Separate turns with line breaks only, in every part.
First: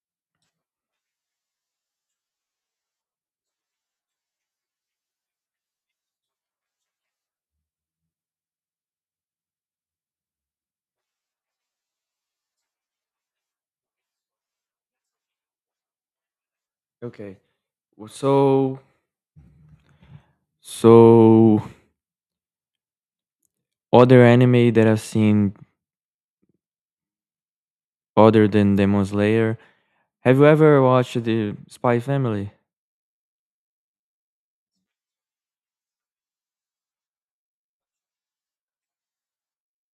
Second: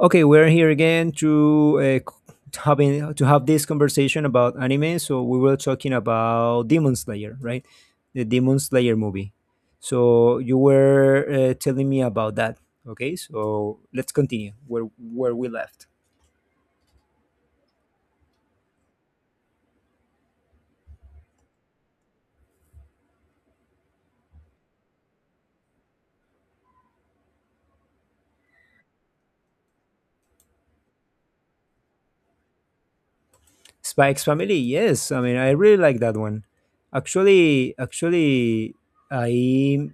Okay, we're here again to having to have this conversation about anime. So we were talking about Demon Slayer, right? The Demon Slayer movie. So you were telling me about that. Okay, so let's continue where we left.
Okay. Well, So, so other anime that I've seen other than Demon Slayer, have you ever watched the Spy Family?
Spike's Family. Yes, I mean I really like that one. Actually, I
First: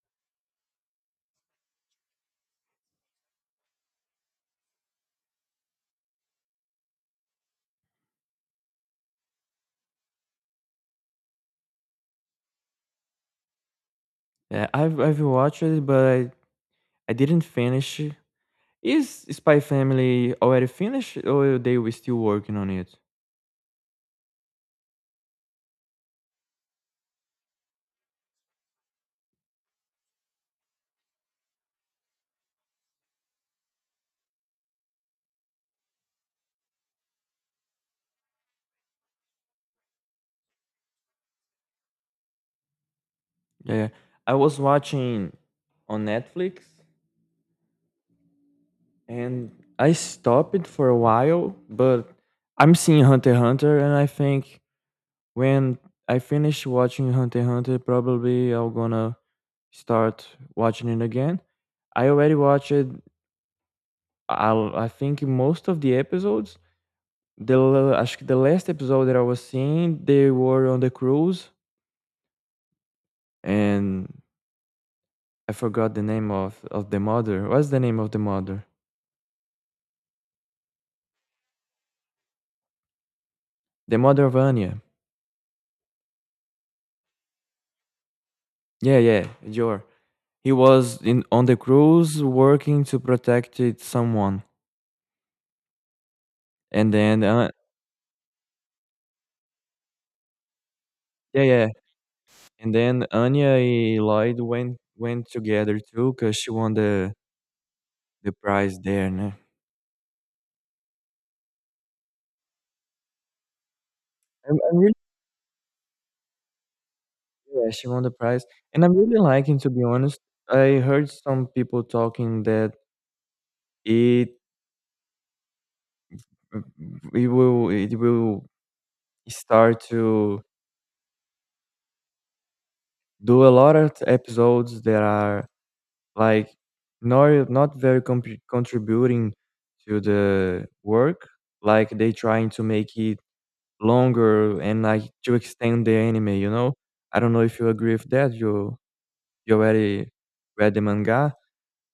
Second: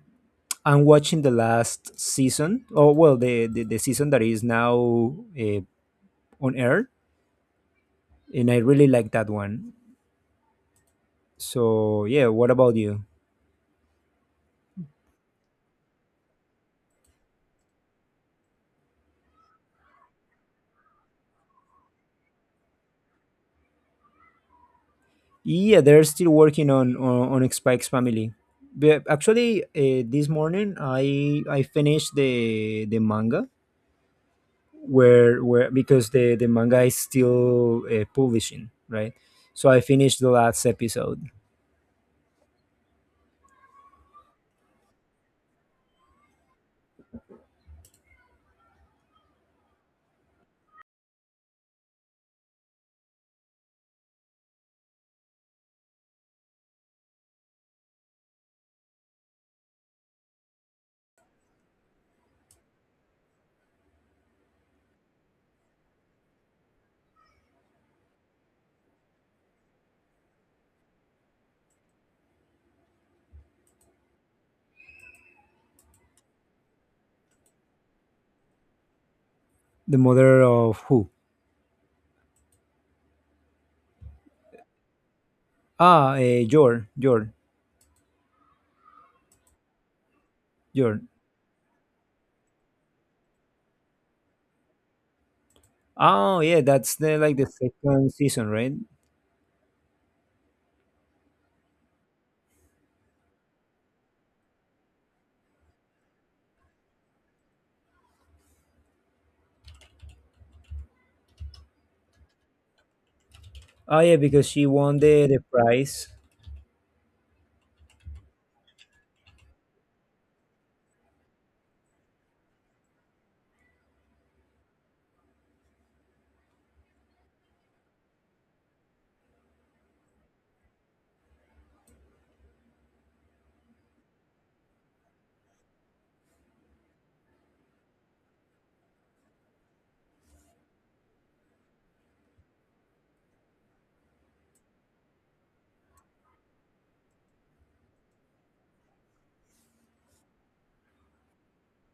I'm watching the last season. Oh well, the season that is now on air, and I really like that one. So yeah, what about you?
Yeah, I've watched it, but I didn't finish it. Is Spy Family already finished, or they were still working on it?
Yeah, they're still working on Spike's family. But actually, this morning I finished the manga where, because the manga is still publishing, right? So I finished the last episode.
Yeah, I was watching on Netflix, and I stopped it for a while, but I'm seeing Hunter x Hunter, and I think When I finish watching Hunter x Hunter, probably I'm gonna start watching it again. I already watched I'll, I think most of the episodes. The l- acho que the last episode that I was seeing, they were on the cruise, and I forgot the name of the mother. What's the name of the mother?
The mother of who?
The mother of Anya.
Jor,
Yeah, yeah, Jor. He
Jor.
was in on the cruise working to protect it someone,
Oh yeah,
and
that's the
then
like the second season, right?
yeah, yeah, and then Anya and Lloyd went together too, cause she won the prize there, né?
Oh yeah, because
I'm
she
I'm really
won the prize.
yeah, she won the prize, and I'm really liking, to be honest. I heard some people talking that it it will start to do a lot of episodes that are, like, not not very compri contributing to the work, like, they trying to make it longer and, like, to extend the anime, you know? I don't know if you agree with that, you already read the manga.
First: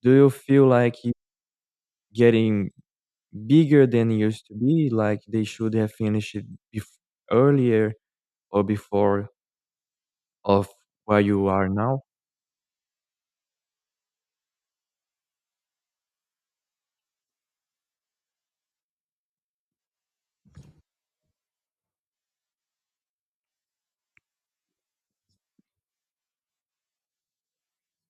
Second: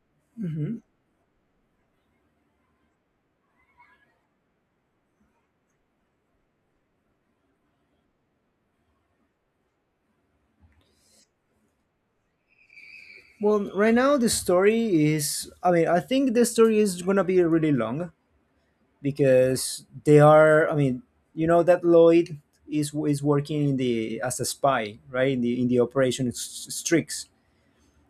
Do you feel
Mm-hmm.
like it's getting bigger than it used to be, like they should have finished it bef earlier or before of where you are now?
Well, right now the story is. I mean, I think the story is gonna be really long because they are. I mean, you know that Lloyd is working in the as a spy, right? In the Operation Strix.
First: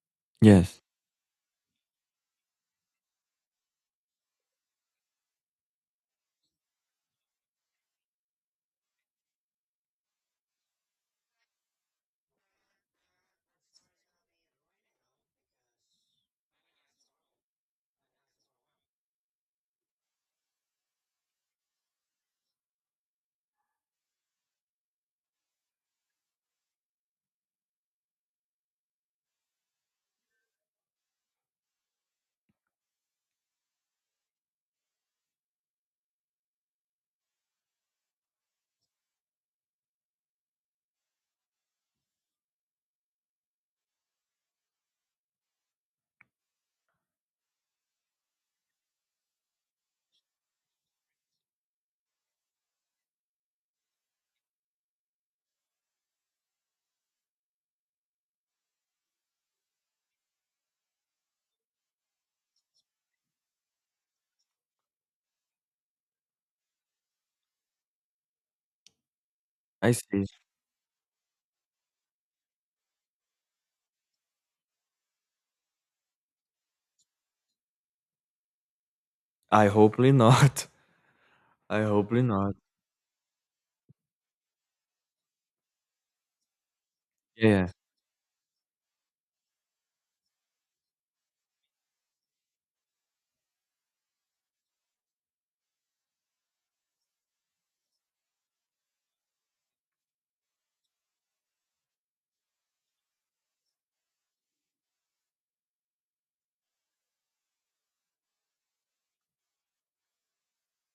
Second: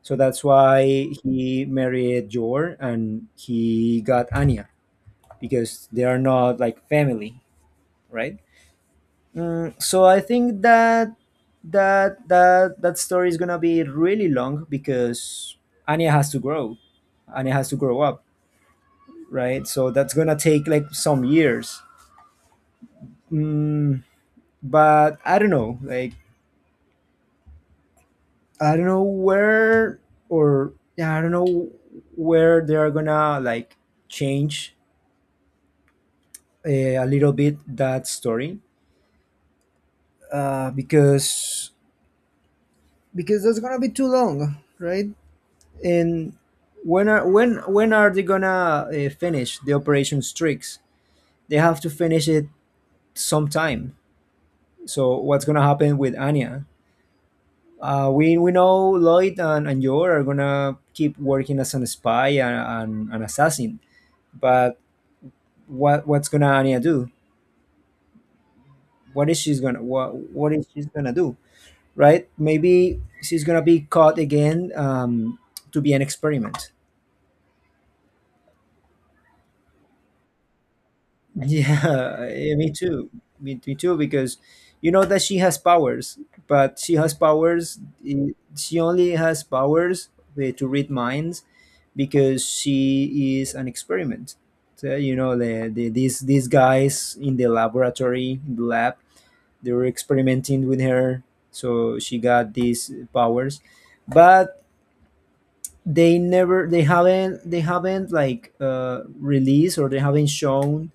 So that's
Yes,
why he married Jor and he got Anya because they are not like family, right? So I think that that story is gonna be really long because Anya has to grow. Anya has to grow up, right? So that's gonna take like some years. Mm, but I don't know, like I don't know where or yeah, I don't know where they are gonna like change uh, a little bit that story uh, because because that's gonna be too long, right? And when are they gonna finish the operation Strix? They have to finish it sometime. So what's gonna happen with Anya? We know Lloyd and Joel are gonna keep working as an spy and an assassin. But what what's gonna Anya do? What is she's gonna
I see.
what is she's gonna do? Right? Maybe she's gonna be caught again to be an experiment.
I hopefully not. I hopefully
Yeah,
not.
me too. Me too, because you know that she has powers, but she has
Yeah.
powers. eh, She only has powers to read minds because she is an experiment. So, you know, these guys in the laboratory, in the lab, they were experimenting with her, so she got these powers, but they haven't like released or they haven't shown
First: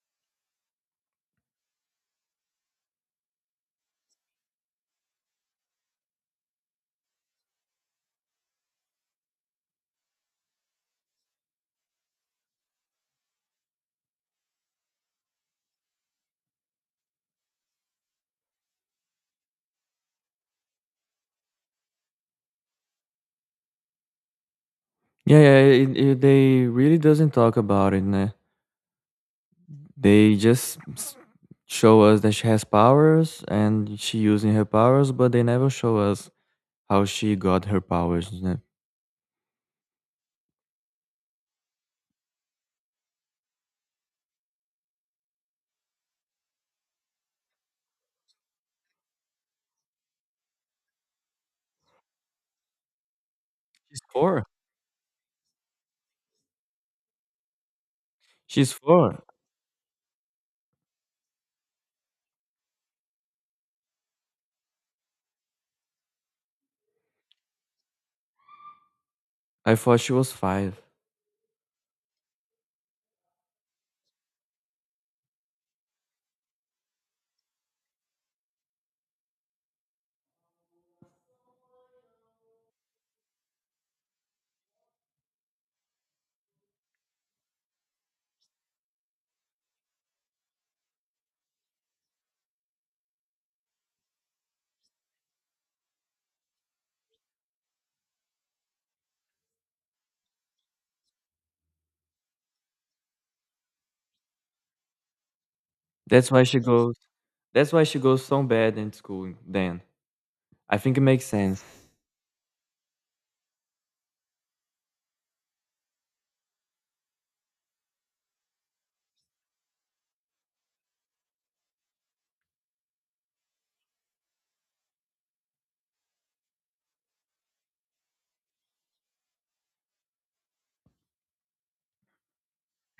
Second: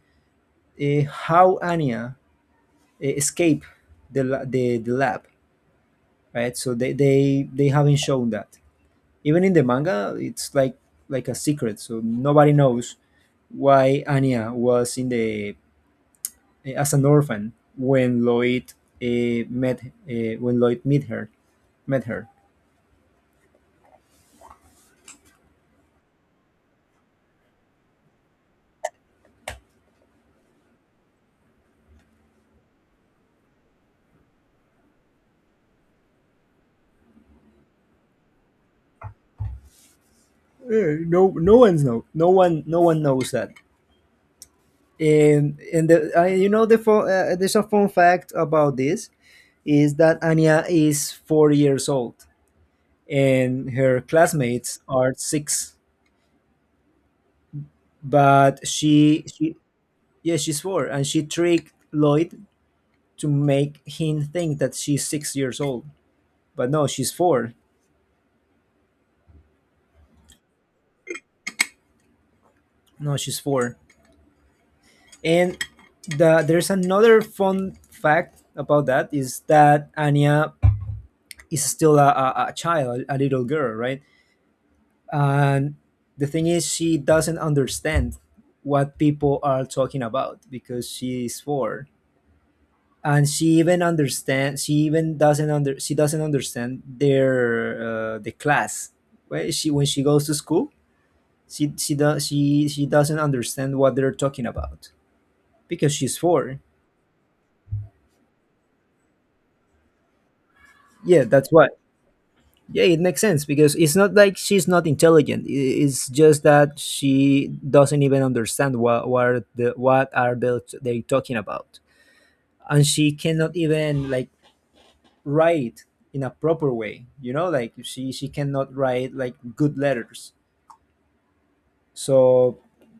how Anya escape the lab, right? So they haven't shown that. Even in the manga it's like a secret, so nobody knows why anya was in the as an orphan when lloyd met when lloyd met her met her.
Yeah, yeah, it they really doesn't talk about it, ne. They just show us that she has powers and she using her powers, but they never show us how she got her powers, you know.
Eh, no no one's know no one no one knows that. And the, you know the there's a fun fact about this is that anya is 4 years old and
She's
her
four.
classmates are six. But
She's four.
yeah, she's four, and she tricked Lloyd to make him think that she's 6 years old. But no, she's four.
I thought she was five.
No, she's four. And there's another fun fact about that is that Anya is still a child, a little girl, right? And the thing is, she doesn't understand what people are talking about because she's four, and she even understands she even doesn't under she doesn't understand their the class when she goes to school. She doesn't understand what they're talking about because she's
That's why
four.
she goes. That's why she goes so bad in school. Then I think it
Yeah,
makes
that's
sense.
why. Yeah, it makes sense, because it's not like she's not intelligent. It's just that she doesn't even understand what are the what are they talking about, and she cannot even like write in a proper way, you know, like she cannot write like good letters. So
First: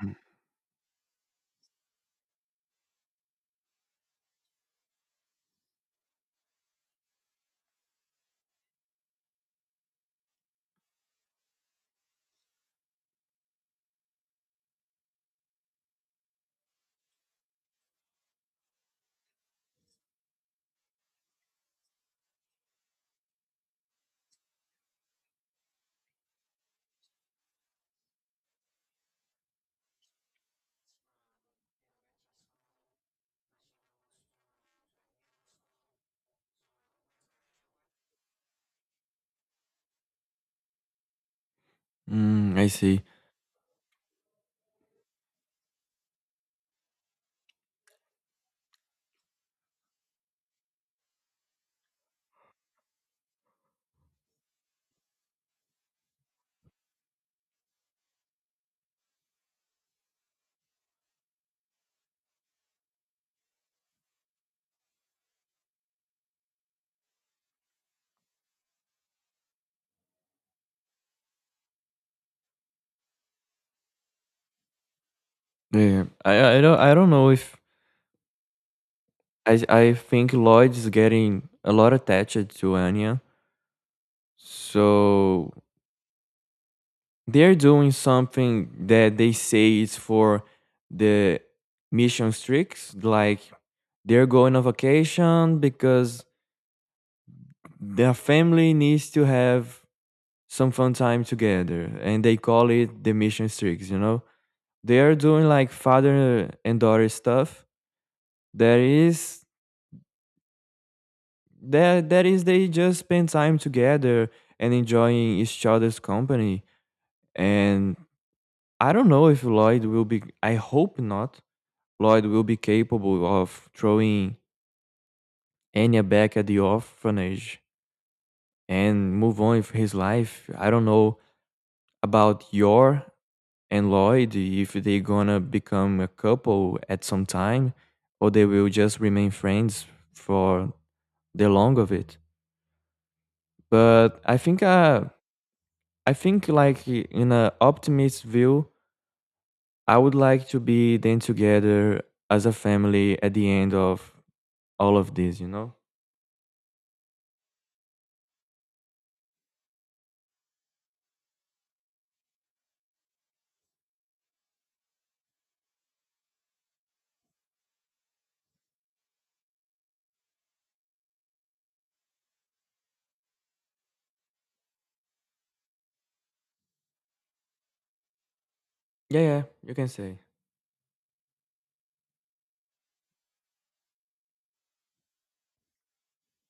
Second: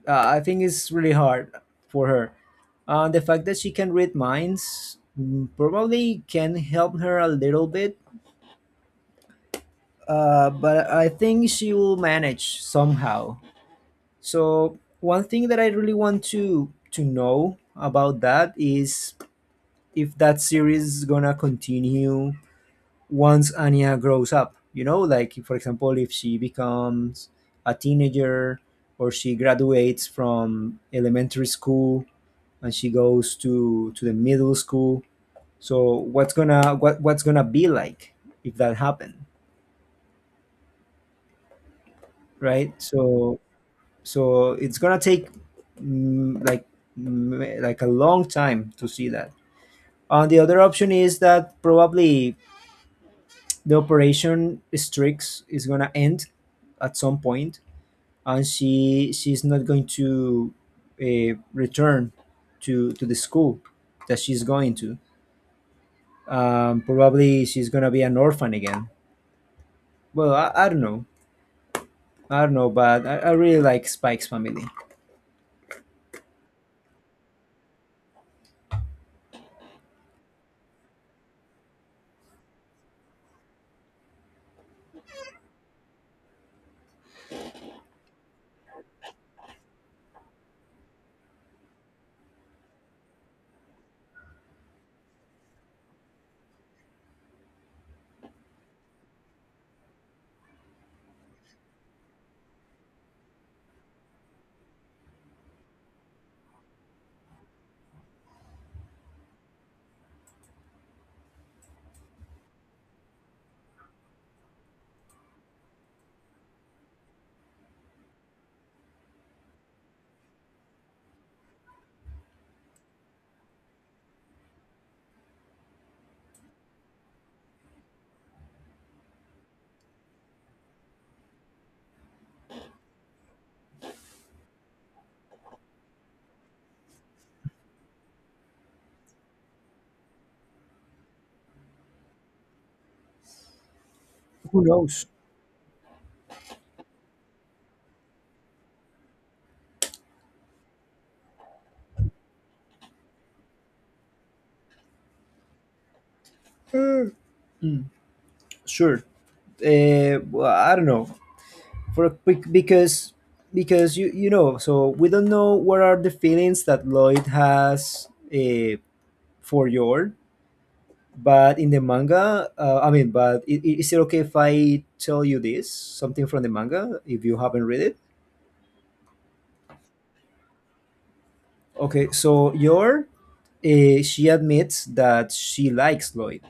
I think it's really hard for her. The fact that she can read minds, probably can help her a little bit. But I think she will manage somehow. So one thing that I really want to know about that is if that series is gonna continue once Anya grows up. You know, like for example, if she becomes a teenager, or she graduates from elementary school and she goes to the middle school. So what's gonna what what's gonna be like if that happened,
Mm, I
right?
see.
So so it's gonna take mm, like like a long time to see that. And the other option is that probably the operation Strix is gonna end at some point, and she's not going to return to the school that she's going to. Probably she's gonna be an orphan again. Well, I don't know, but I really like Spike's family.
Yeah, I don't know if I I think Lloyd is getting a lot attached to Anya, so they're doing something that they say is for the mission streaks, like they're going on vacation because their family needs to have some fun time together and they call it the mission streaks, you know? They are doing like father and daughter stuff that is that that is they just spend time together and enjoying each other's company. And I don't know if Lloyd will be, I hope not, Lloyd will be capable of throwing Enya back at the orphanage and move on with his life. I don't know about Yor and Lloyd if they gonna become a couple at some time or they will just remain friends for the long of it. But
Who knows?
I think like in an optimist view, I would like to be then together as a family at the end of all of this, you know?
Uh, sure. Well, I don't know. Because because you know, so we don't know what are the feelings that Lloyd has uh, for George. But in the manga, I mean, is it okay if I tell you this something from the manga if you haven't read it?
Yeah, yeah, you can say.
Okay, so your she admits that she likes Lloyd,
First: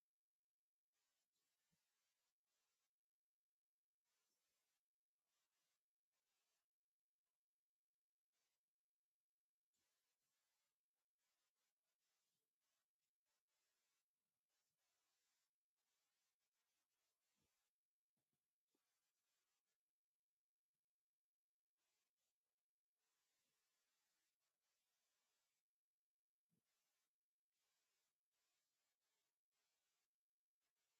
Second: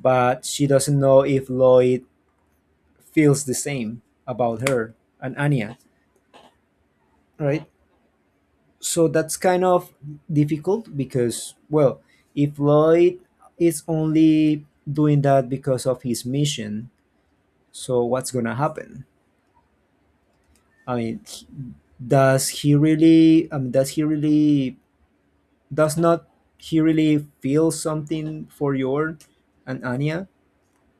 but she doesn't know if Lloyd feels the same about her and Anya, right? So that's kind of difficult because, well, if Lloyd is only doing that because of his mission, so what's gonna happen? I mean, does he really? I mean, does he really? Does not he really feel something for Jorn and Anya?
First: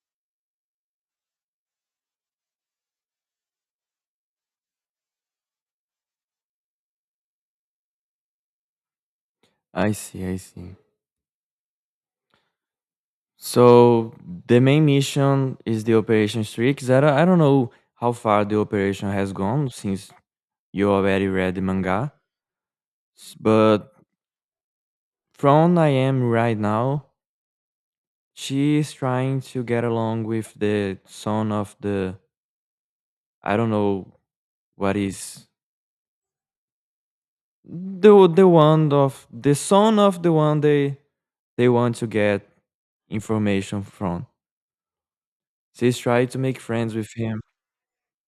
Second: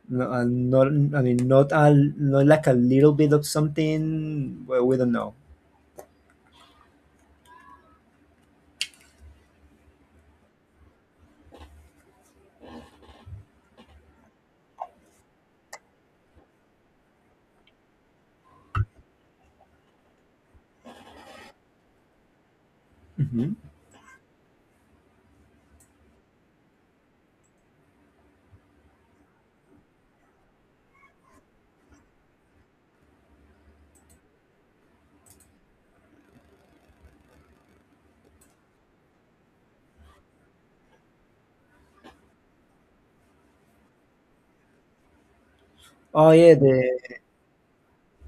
No, and not. I mean, not a not like a little bit of something. Well, we don't know.
I see, I see. So the main mission is the Operation Streak. Zara, I don't know how far the operation has gone since you already read the manga,
Hmm.
but from I am right now, she is trying to get along with the son of the I don't know what is the one of the son of the one they want to get information from. She's trying
Oh
to
yeah,
make friends with
the
him.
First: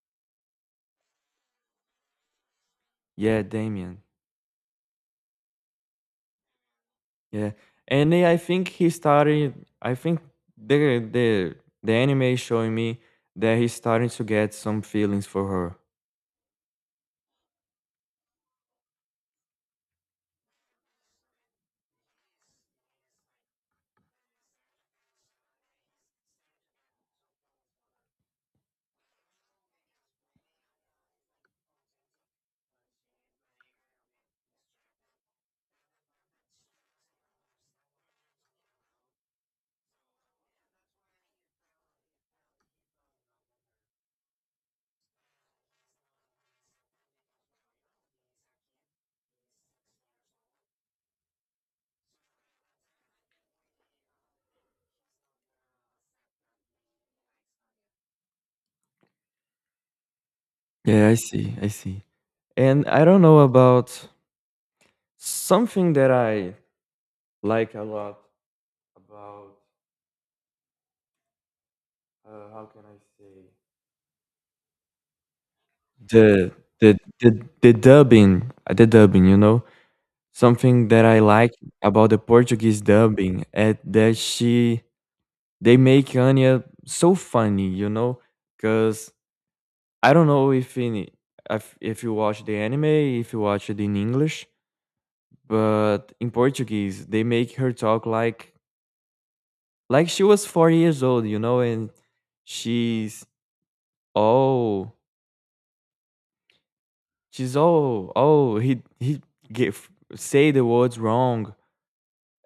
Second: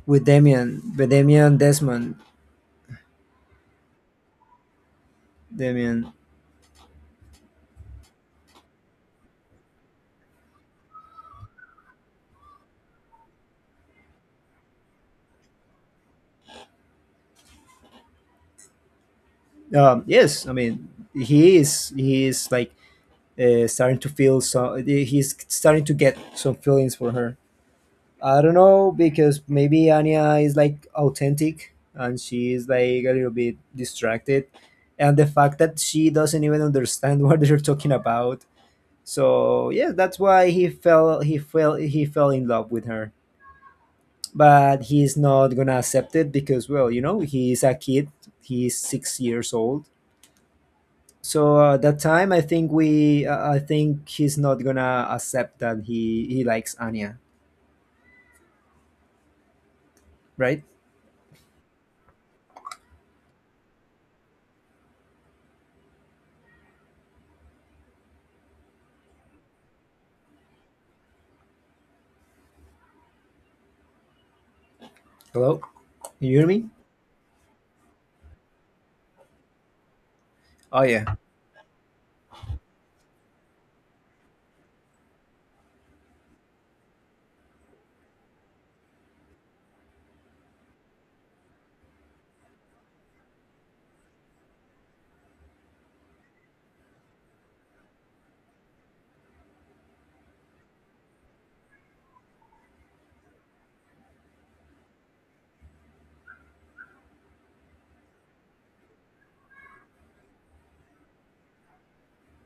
with Damien Desmond,
Yeah, Damien.
Damien.
Yeah, and I think he started. I think the the the anime is showing me that he's starting to get some feelings for her.
Yes, I mean he is like starting to feel, so he's starting to get some feelings for her. I don't know because maybe Anya is like authentic and she is like a little bit distracted, and the fact that she doesn't even understand what they're talking about. So yeah, that's why he fell in love with her. But he's not gonna accept it because well, you know, he's a kid. He's 6 years old. So that time, I think he's not gonna accept that he likes Anya, right?
Yeah, I see. I see. And I don't know about something that I like a lot about. How can I say
Hello, can you hear
the
me?
the dubbing? The dubbing, you know,
Oh
something
yeah.
that I like about the Portuguese dubbing, at that she they make Anya so funny, you know because I don't know if in if you watch the anime, if you watch it in English, but in Portuguese they make her talk like she was 4 years old, you know, and she's oh, she's oh, oh, he give say the words wrong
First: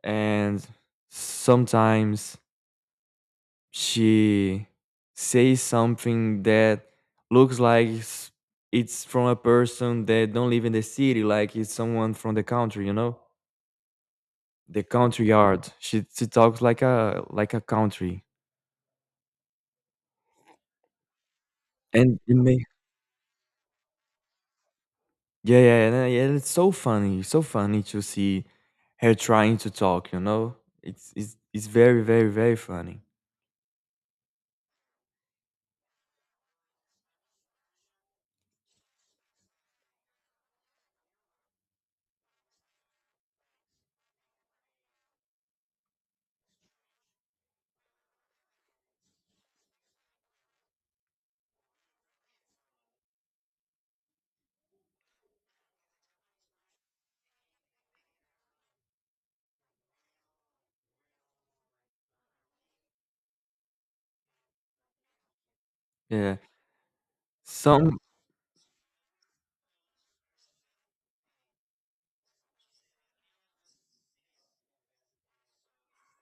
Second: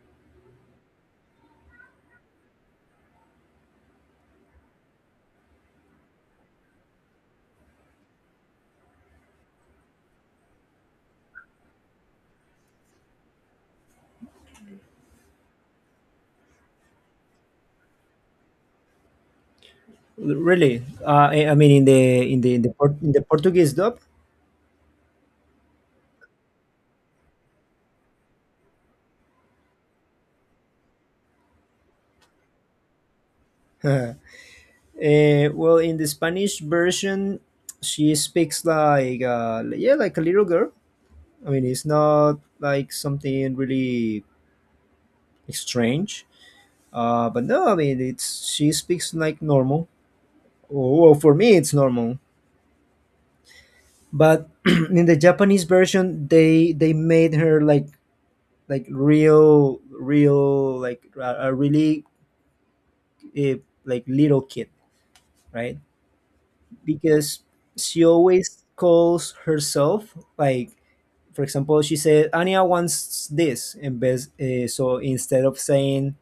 and sometimes she says something that looks like it's from a person that don't live in the city, like it's someone from the country, you know? The country yard. She talks like a country,
Really, I mean in the
and it
in
may
in the Portuguese dub.
yeah yeah and, yeah. It's so funny to see her trying to talk. You know, it's very very very funny.
Well, in the Spanish version, she speaks like yeah, like a little girl. I mean, it's not like something really strange. But no, I mean it's she speaks like normal. Oh, well, for me, it's normal. But in the Japanese version, they made her like real real like a really like little kid, right?
Yeah,
Because
some
she always calls herself like, for example, she said anya wants this and best, so instead of saying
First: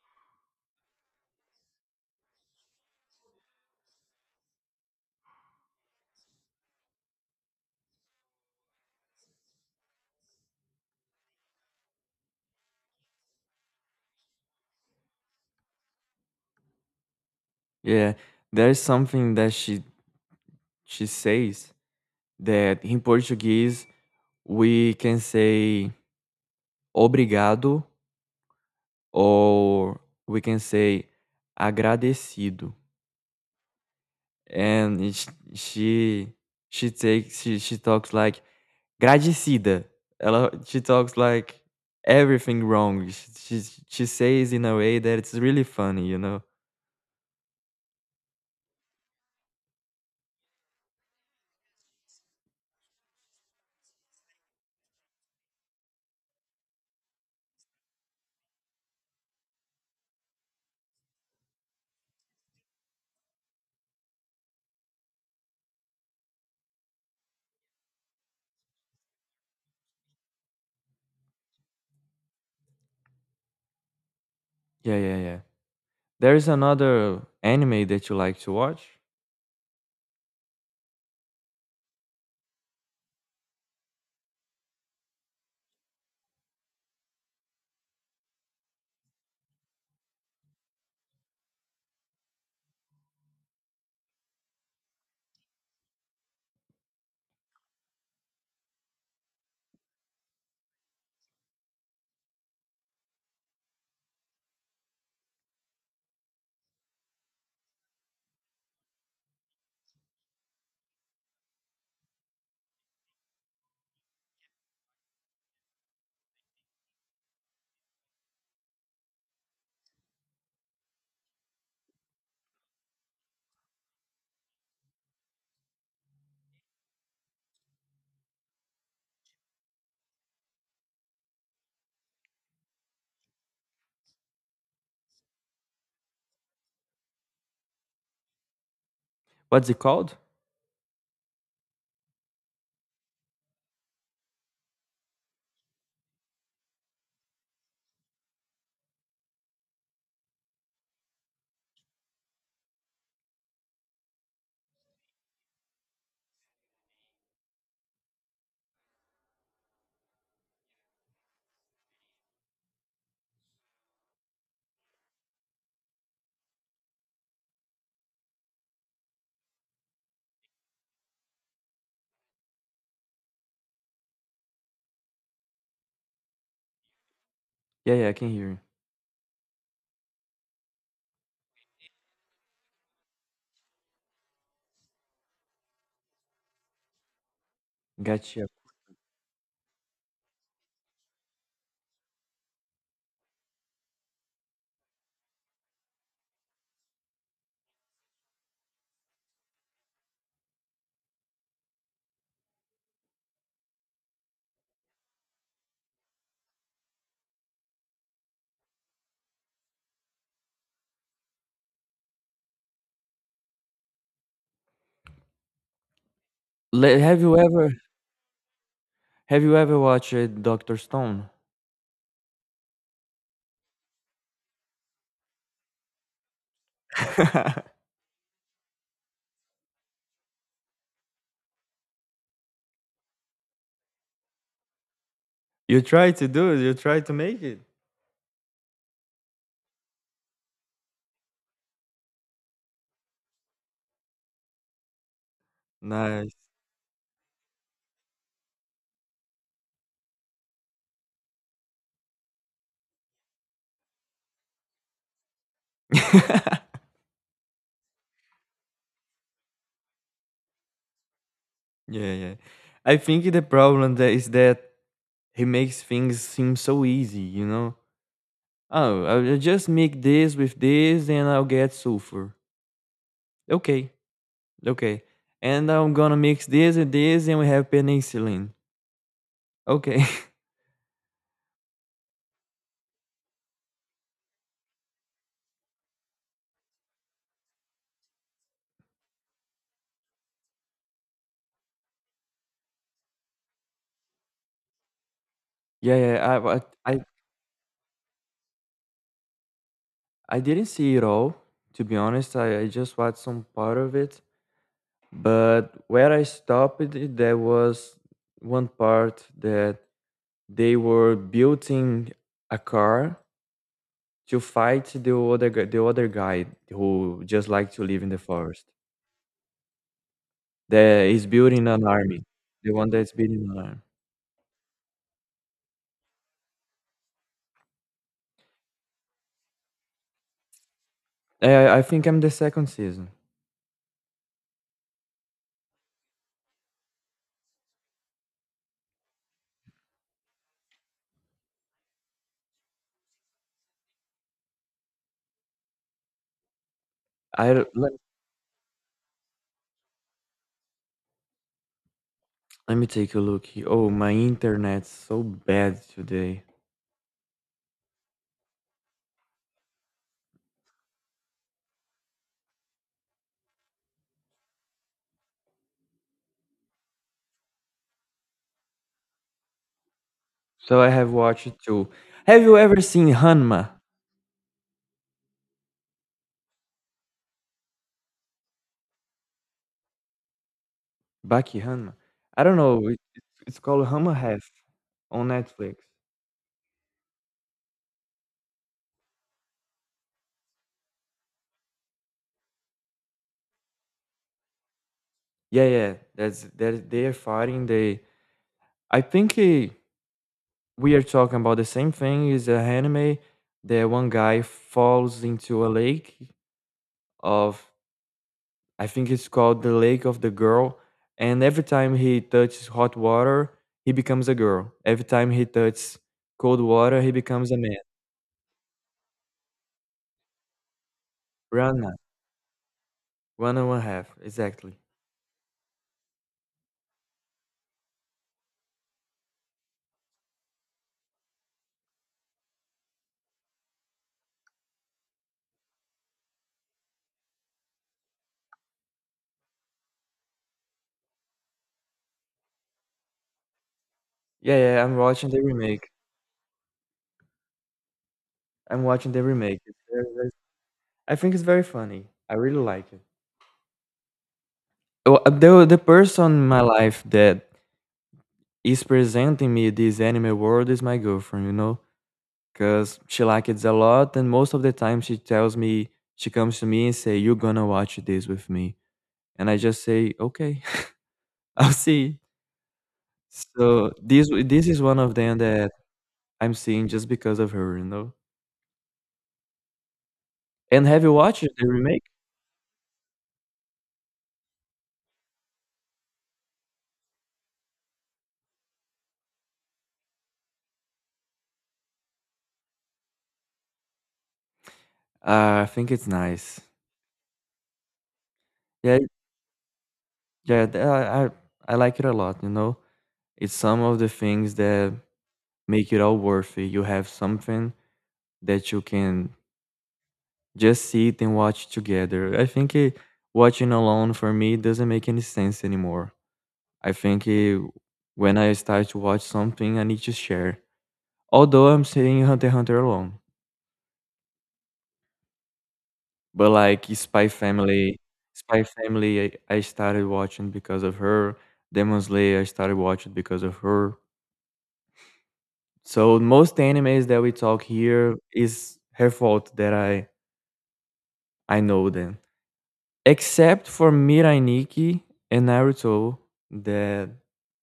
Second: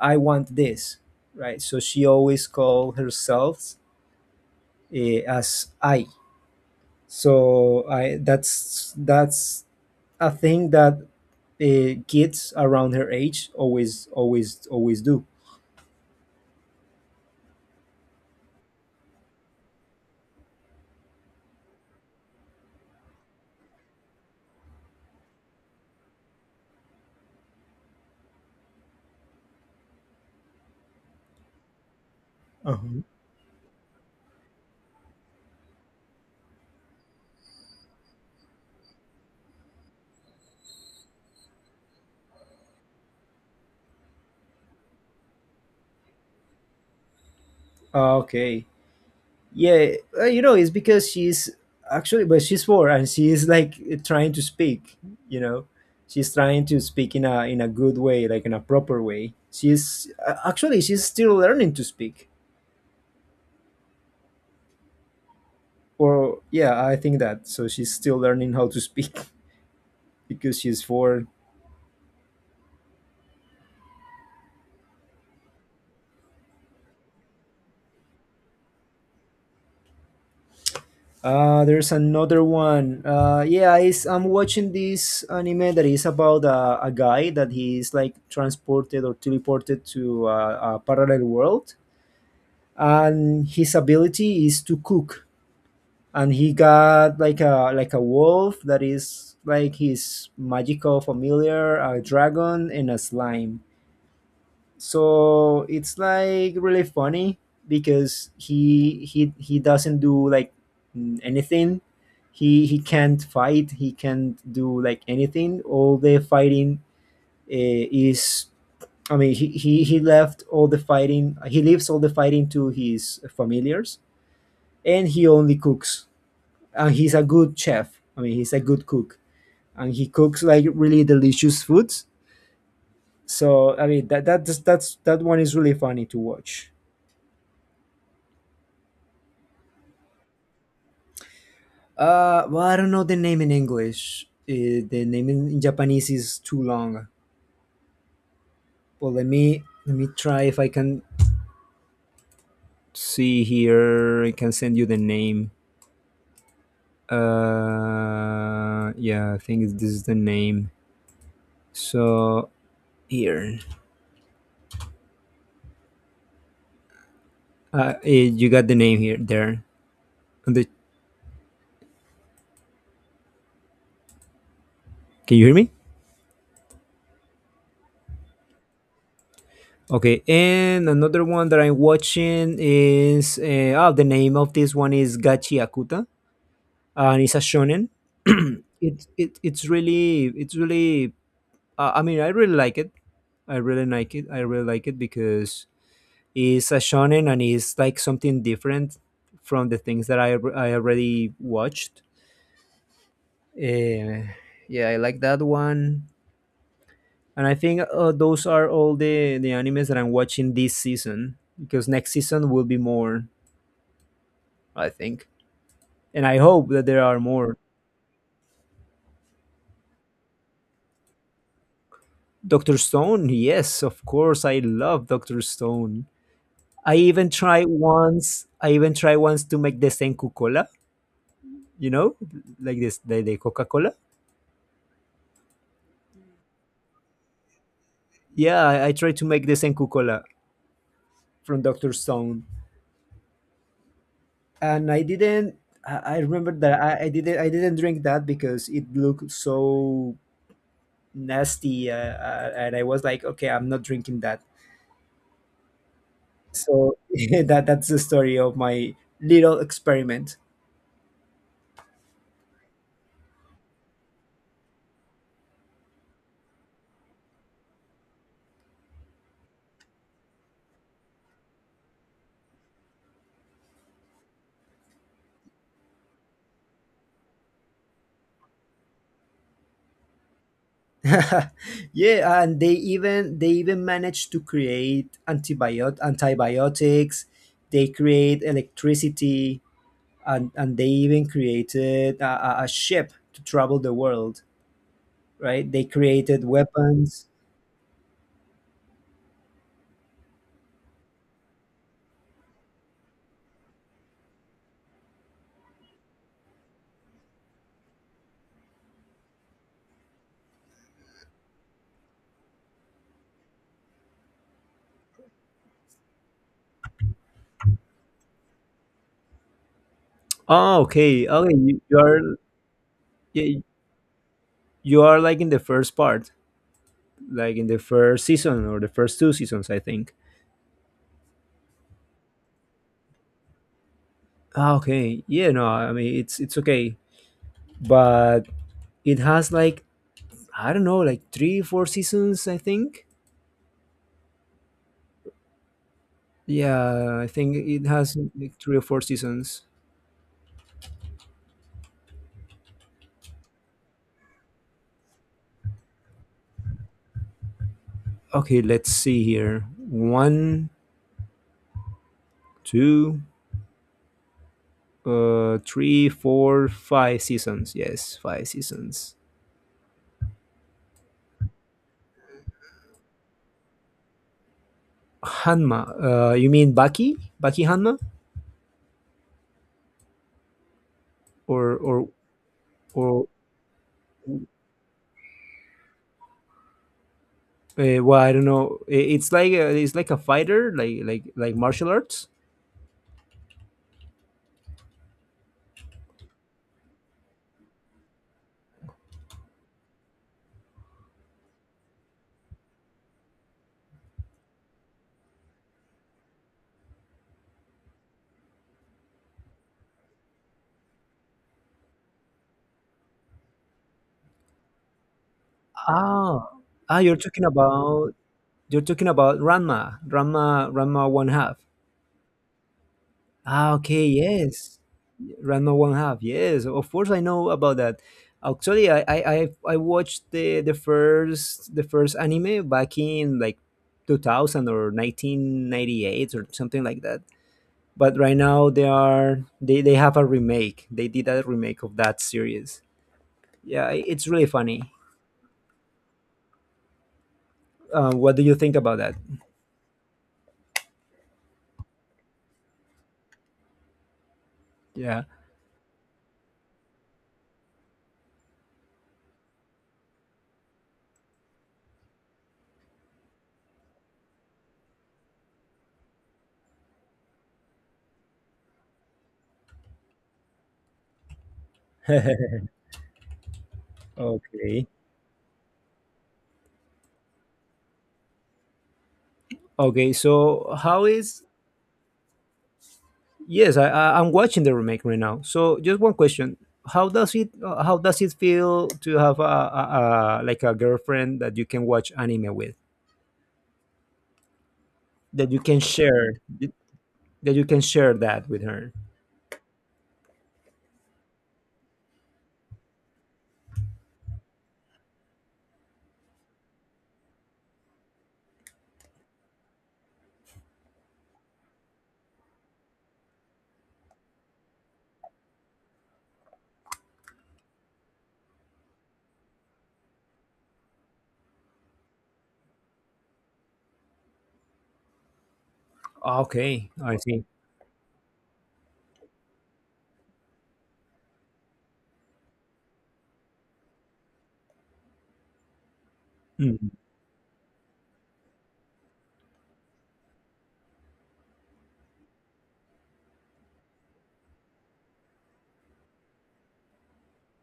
I want this, right? So she always called herself as i. So i, that's a thing that kids around her age always do.
yeah. There's something that she says that in Portuguese we can say obrigado or we can say agradecido.
Uh-huh.
And it's she she takes she talks like "Gradecida." Ela she talks like everything wrong. She says in a way that it's really funny, you know?
Ah, okay. Yeah, you know, it's because she's actually, but she's four and she is like trying to speak. You know, she's trying to speak in a good way, like in a proper way. She's actually she's still learning to speak. Or yeah, I think that. So she's still learning how to speak because she's four.
Yeah, yeah, yeah. There is another anime that you like to watch.
There's another one. Yeah, is I'm watching this anime that is about a guy that he is like transported or teleported to a parallel world, and his ability is to cook, and he got like a wolf that is like his magical familiar, a dragon and a slime. So it's like really funny because he doesn't do like anything. He can't fight, he can't do like anything. All the fighting is I mean he left all the fighting he leaves all the fighting to his familiars, and he only cooks. And he's a good chef. I mean, he's a good cook, and he cooks like really delicious foods. So I mean, that's that one is really funny to watch.
What's it called?
Well, I don't know the name in English. The name in Japanese is too long. Well, let me try if I can see here. I can send you the name. Yeah, I think this is the name. So here, you got the name here there on the can you hear me?
Yeah, yeah, I can hear you.
Okay, and another one that I'm watching is oh, the name of this one is Gachi Akuta, and it's a shonen.
Gotcha.
It's really I mean I really like it. I really like it. I really like it because It's a shonen and it's like something different from the things that I already watched. Uh, yeah, I like that one. And I think those are all the animes that I'm watching this season because next season will be more, I think. And I hope that
Le
there are more.
have you ever watched Doctor Stone?
Doctor Stone, yes, of course, I love Doctor Stone. I even tried once to make the Senku Cola. You know, like this the Coca Cola.
You try to do it. You try to make it.
Yeah, I tried to make the Senku Cola from Doctor Stone, and I didn't. I
Nice.
remember that I didn't drink that because it looked so nasty, and I was like, okay, I'm not drinking that. So that's the story of my little experiment.
Yeah, yeah. I think the problem that is that he makes things seem so easy, you know? Oh, I'll just make this with this and I'll get sulfur. Okay, okay. And I'm gonna mix this and this and we have penicillin. Okay.
Yeah, and they even managed to create antibiotics. They create electricity, and they even created a ship to travel the world. Right? They
Yeah, yeah.
created
I
weapons.
I didn't see it all, to be honest. I just watched some part of it. But where I stopped, it, there was one part that they were building a car to fight the other the other guy who just like to live in the forest.
Oh,
That
okay,
is
okay.
building an army. The one that's building an
You,
army.
you are like in the first part. Like in the first season or the first two seasons, I think.
I think I'm the second season.
Ah, okay, yeah, no, I mean it's okay, but it has like, I don't know, like three, four seasons, I think. Yeah, I
I
think
don't-
it
let,
has like three or four seasons.
let me take a look here. Oh, my internet's so bad today.
Okay, let's see here. One, two, three, four, five seasons. Yes, five seasons.
So I have watched two. Have you ever seen Hanma?
Hanma. You mean Baki? Baki Hanma?
Baki
Or
Hanma?
or
I don't know. It,
or
it's called Hanma Half on Netflix.
Well, I don't know. It's like it's like a fighter, like like martial arts.
Yeah, yeah. That's that. They are fighting. They. I think he. We are talking about the same thing is a anime that one guy falls into a lake of I think it's called the lake of the girl and every time he touches hot water he becomes a girl, every time he touches
Ah,
cold
ah,
water he
you're talking
becomes a man.
about you're talking about Ranma one half.
Rana, one and
Ah,
one
okay,
half
yes,
exactly.
Ranma one half. Yes, of course I know about that. Actually, I watched the the first anime back in like 2000 or 1998 or something like that. But right now they have a remake. They did a remake of that series. Yeah, it's really
yeah
funny.
yeah i'm watching the remake
What do you think
i'm
about
watching
that?
the remake I think it's very funny, I really like it. Well,
Yeah.
the person in my life that is presenting me this anime world is my girlfriend, you know, because she likes it a lot, and most of the time she tells me she comes to me and say, "You're gonna watch this with me," and I just say, "Okay, I'll see." So this is
Okay.
one of them that I'm seeing just because of her, you know.
Okay. So
And have
how
you
is?
watched the remake?
Yes, I I'm watching the remake right now. So just one question: How does it? How does it feel to have a like a girlfriend that you can watch anime with? That you
I
can
think it's
share?
nice.
That you can share that with her?
Yeah, yeah, I like it a lot. You know, it's some of the things that make it all worth it. You have something that you can just sit and watch together. I think watching alone for me doesn't make any sense anymore. I think when I start to watch something, I need to share. Although I'm seeing Hunter x Hunter alone, but like
Okay, I
Spy
see.
Family, Spy Family, I started watching because of her. Demon Slayer, I started watching because of her. So most
Mm.
animes that we talk here is her fault that I know them. Except for Mirai Nikki and Naruto, that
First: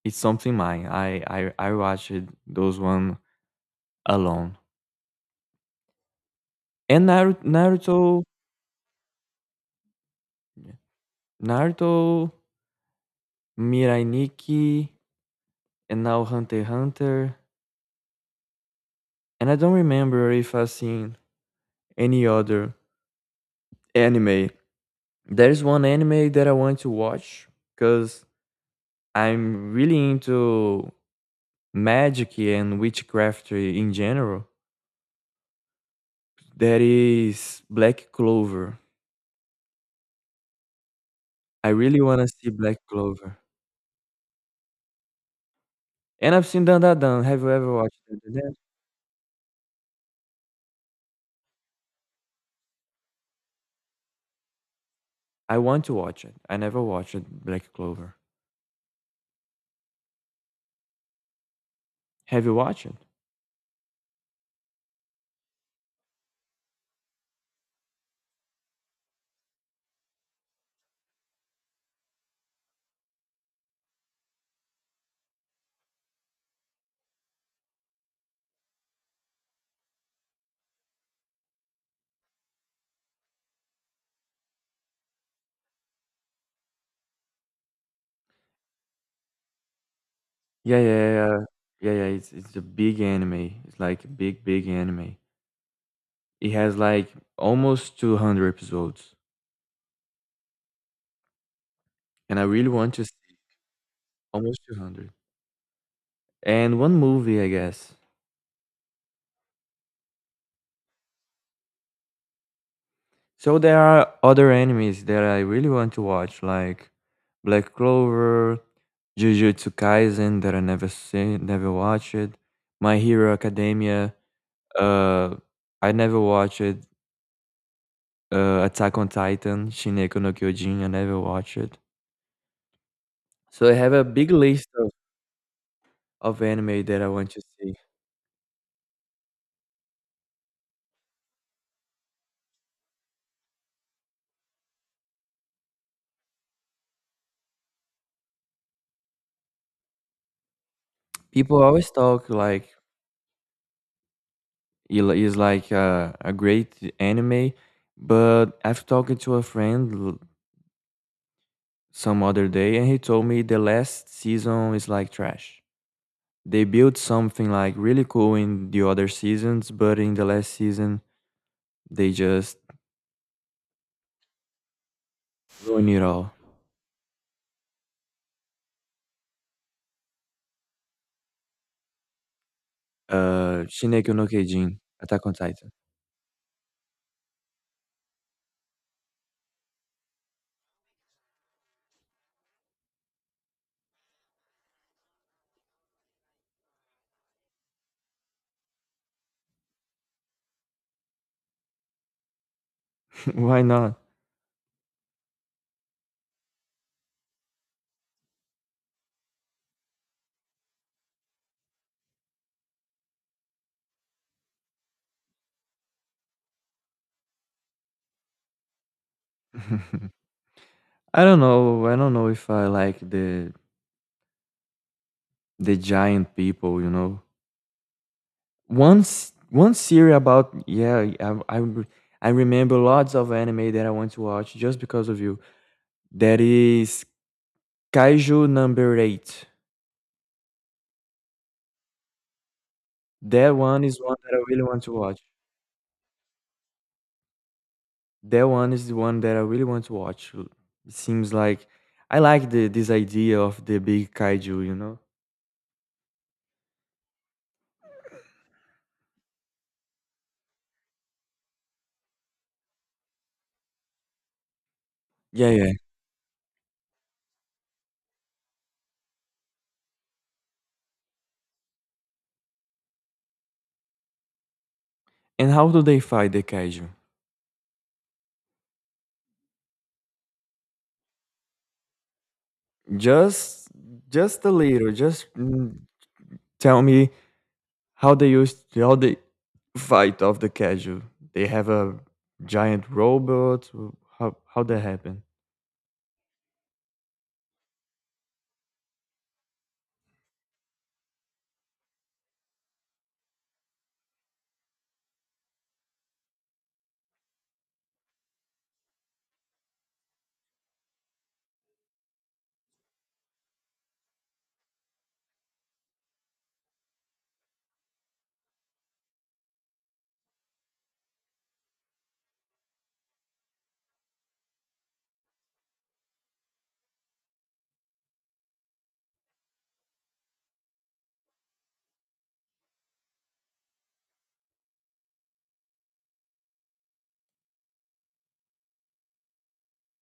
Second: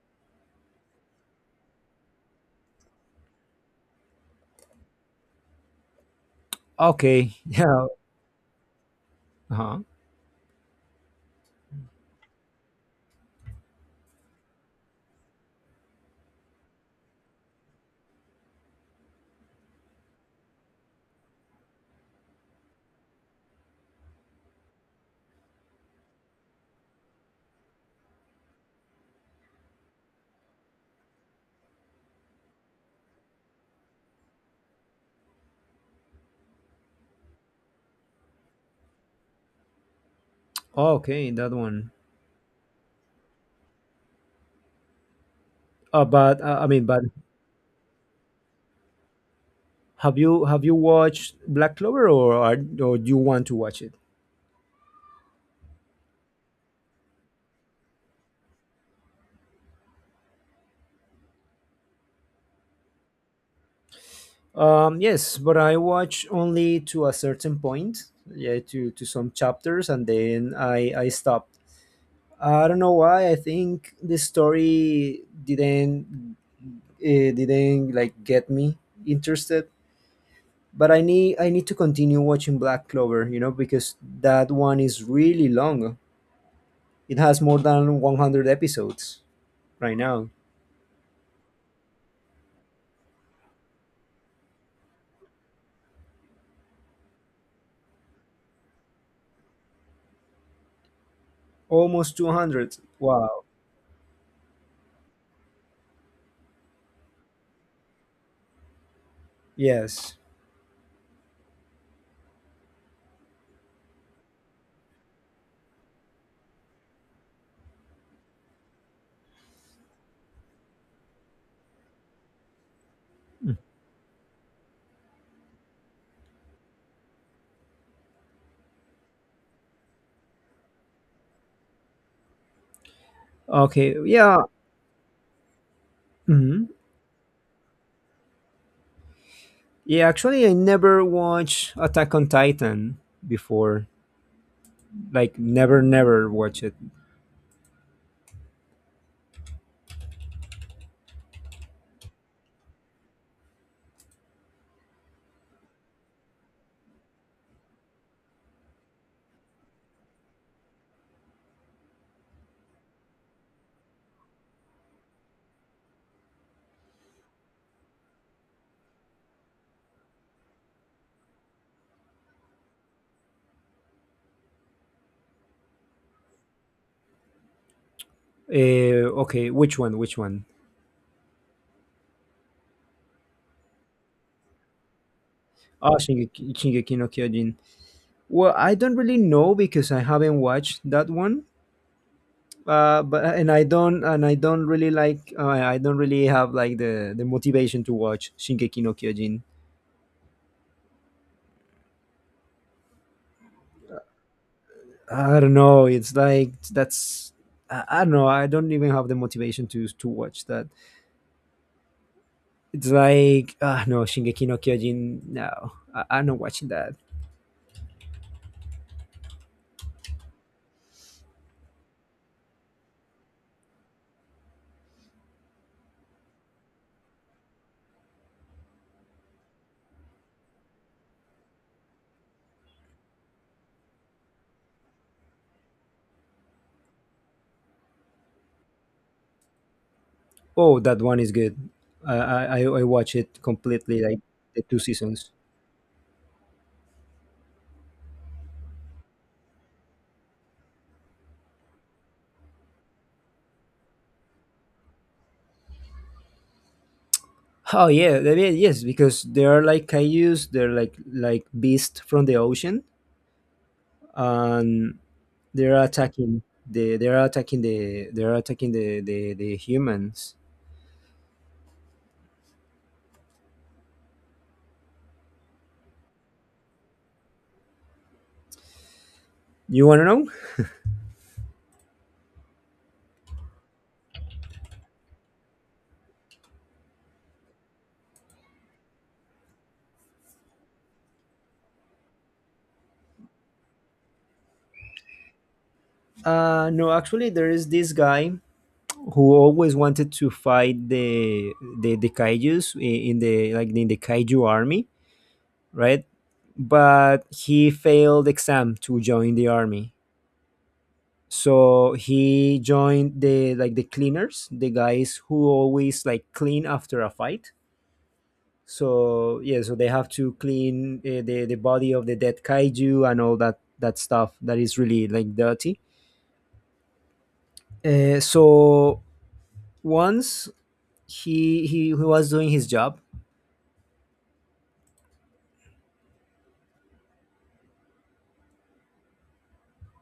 it's something mine. I watched those one alone. And
Okay. Yeah.
Naruto,
Uh-huh.
yeah, Naruto, Mirai Nikki, and now Hunter x Hunter, and I don't remember if I've seen any other anime. There is one anime that I want to watch because 'cause I'm really into magic and witchcraft in general, that is Black Clover.
Okay, that
I
one.
really wanna see Black Clover. And
But
I've seen
I mean, but
Dandadan. Have you ever watched Dandadan?
have you watched Black Clover, or do you want to watch it?
I want to watch it. I never watched Black Clover. Have you watched it?
Yes, but I watch only to a certain point, yeah, to some chapters, and then I stopped. I don't know why. I think the story didn't it didn't like get me interested, but I need to continue watching Black Clover, you know, because that one is really long. It has more than 100 episodes right now.
Yeah, yeah, yeah. Yeah, yeah, yeah, it's a big anime. It's like a big, big anime. It has like almost 200 episodes,
Almost
and I really
200,
want to see
wow.
almost 200. And one movie, I guess.
Yes.
So there are other animes that I really want to watch, like Black Clover, Jujutsu Kaisen that I never seen, never watched it, My Hero Academia. Uh, I never watched it. Attack on Titan, Shineko no Kyojin. I never watched it. So I have
Okay.
a big
Yeah.
list of
Hmm.
anime that I want to see.
Yeah. Actually, I never watched Attack on Titan before. Like, never, never watch it.
People always talk like it is like a great anime, but I've talked to a friend some other day and he told me the last season is like trash. They built something like really cool in the other seasons, but in the last season they just ruin it all.
Okay. Which one? Which one?
Uh, Shineko no Kyojin, Attack on Titan.
Oh, Shingeki no Kyojin. Well, I don't really know because I haven't watched that one. But and I don't really like, I don't really have like the motivation to watch Shingeki no Kyojin.
Why not?
I don't know. It's like that's I don't know. I don't even have the motivation to watch that. It's like, ah, no, Shingeki no Kyojin. No, I'm not watching that.
I don't know. I don't know if I like the giant people, you know. Once one series about yeah, I remember lots of anime that I want to watch just because of you. That is Kaiju number 8.
Oh, that one is good. I watch it
That one is
completely,
one
like
that I
the
really
two
want to watch.
seasons.
That one is the one that I really want to watch. It seems like I like the this idea of the big kaiju, you know?
Oh yeah, I mean, yes, because they are like cayuse. They're like beasts from the ocean, and
Yeah, yeah.
they're attacking the humans.
And how do they fight the kaiju?
You wanna know?
Just just a little, just mm, tell me how they use how they fight of the kaiju. They have a giant robot. How that happen?
No, actually, there is this guy who always wanted to fight the the kaijus in the like in the kaiju army, right? But he failed exam to join the army. So he joined the like the cleaners, the guys who always like clean after a fight. So yeah, so they have to clean the body of the dead kaiju and all that stuff that is really like dirty. So once he was doing his job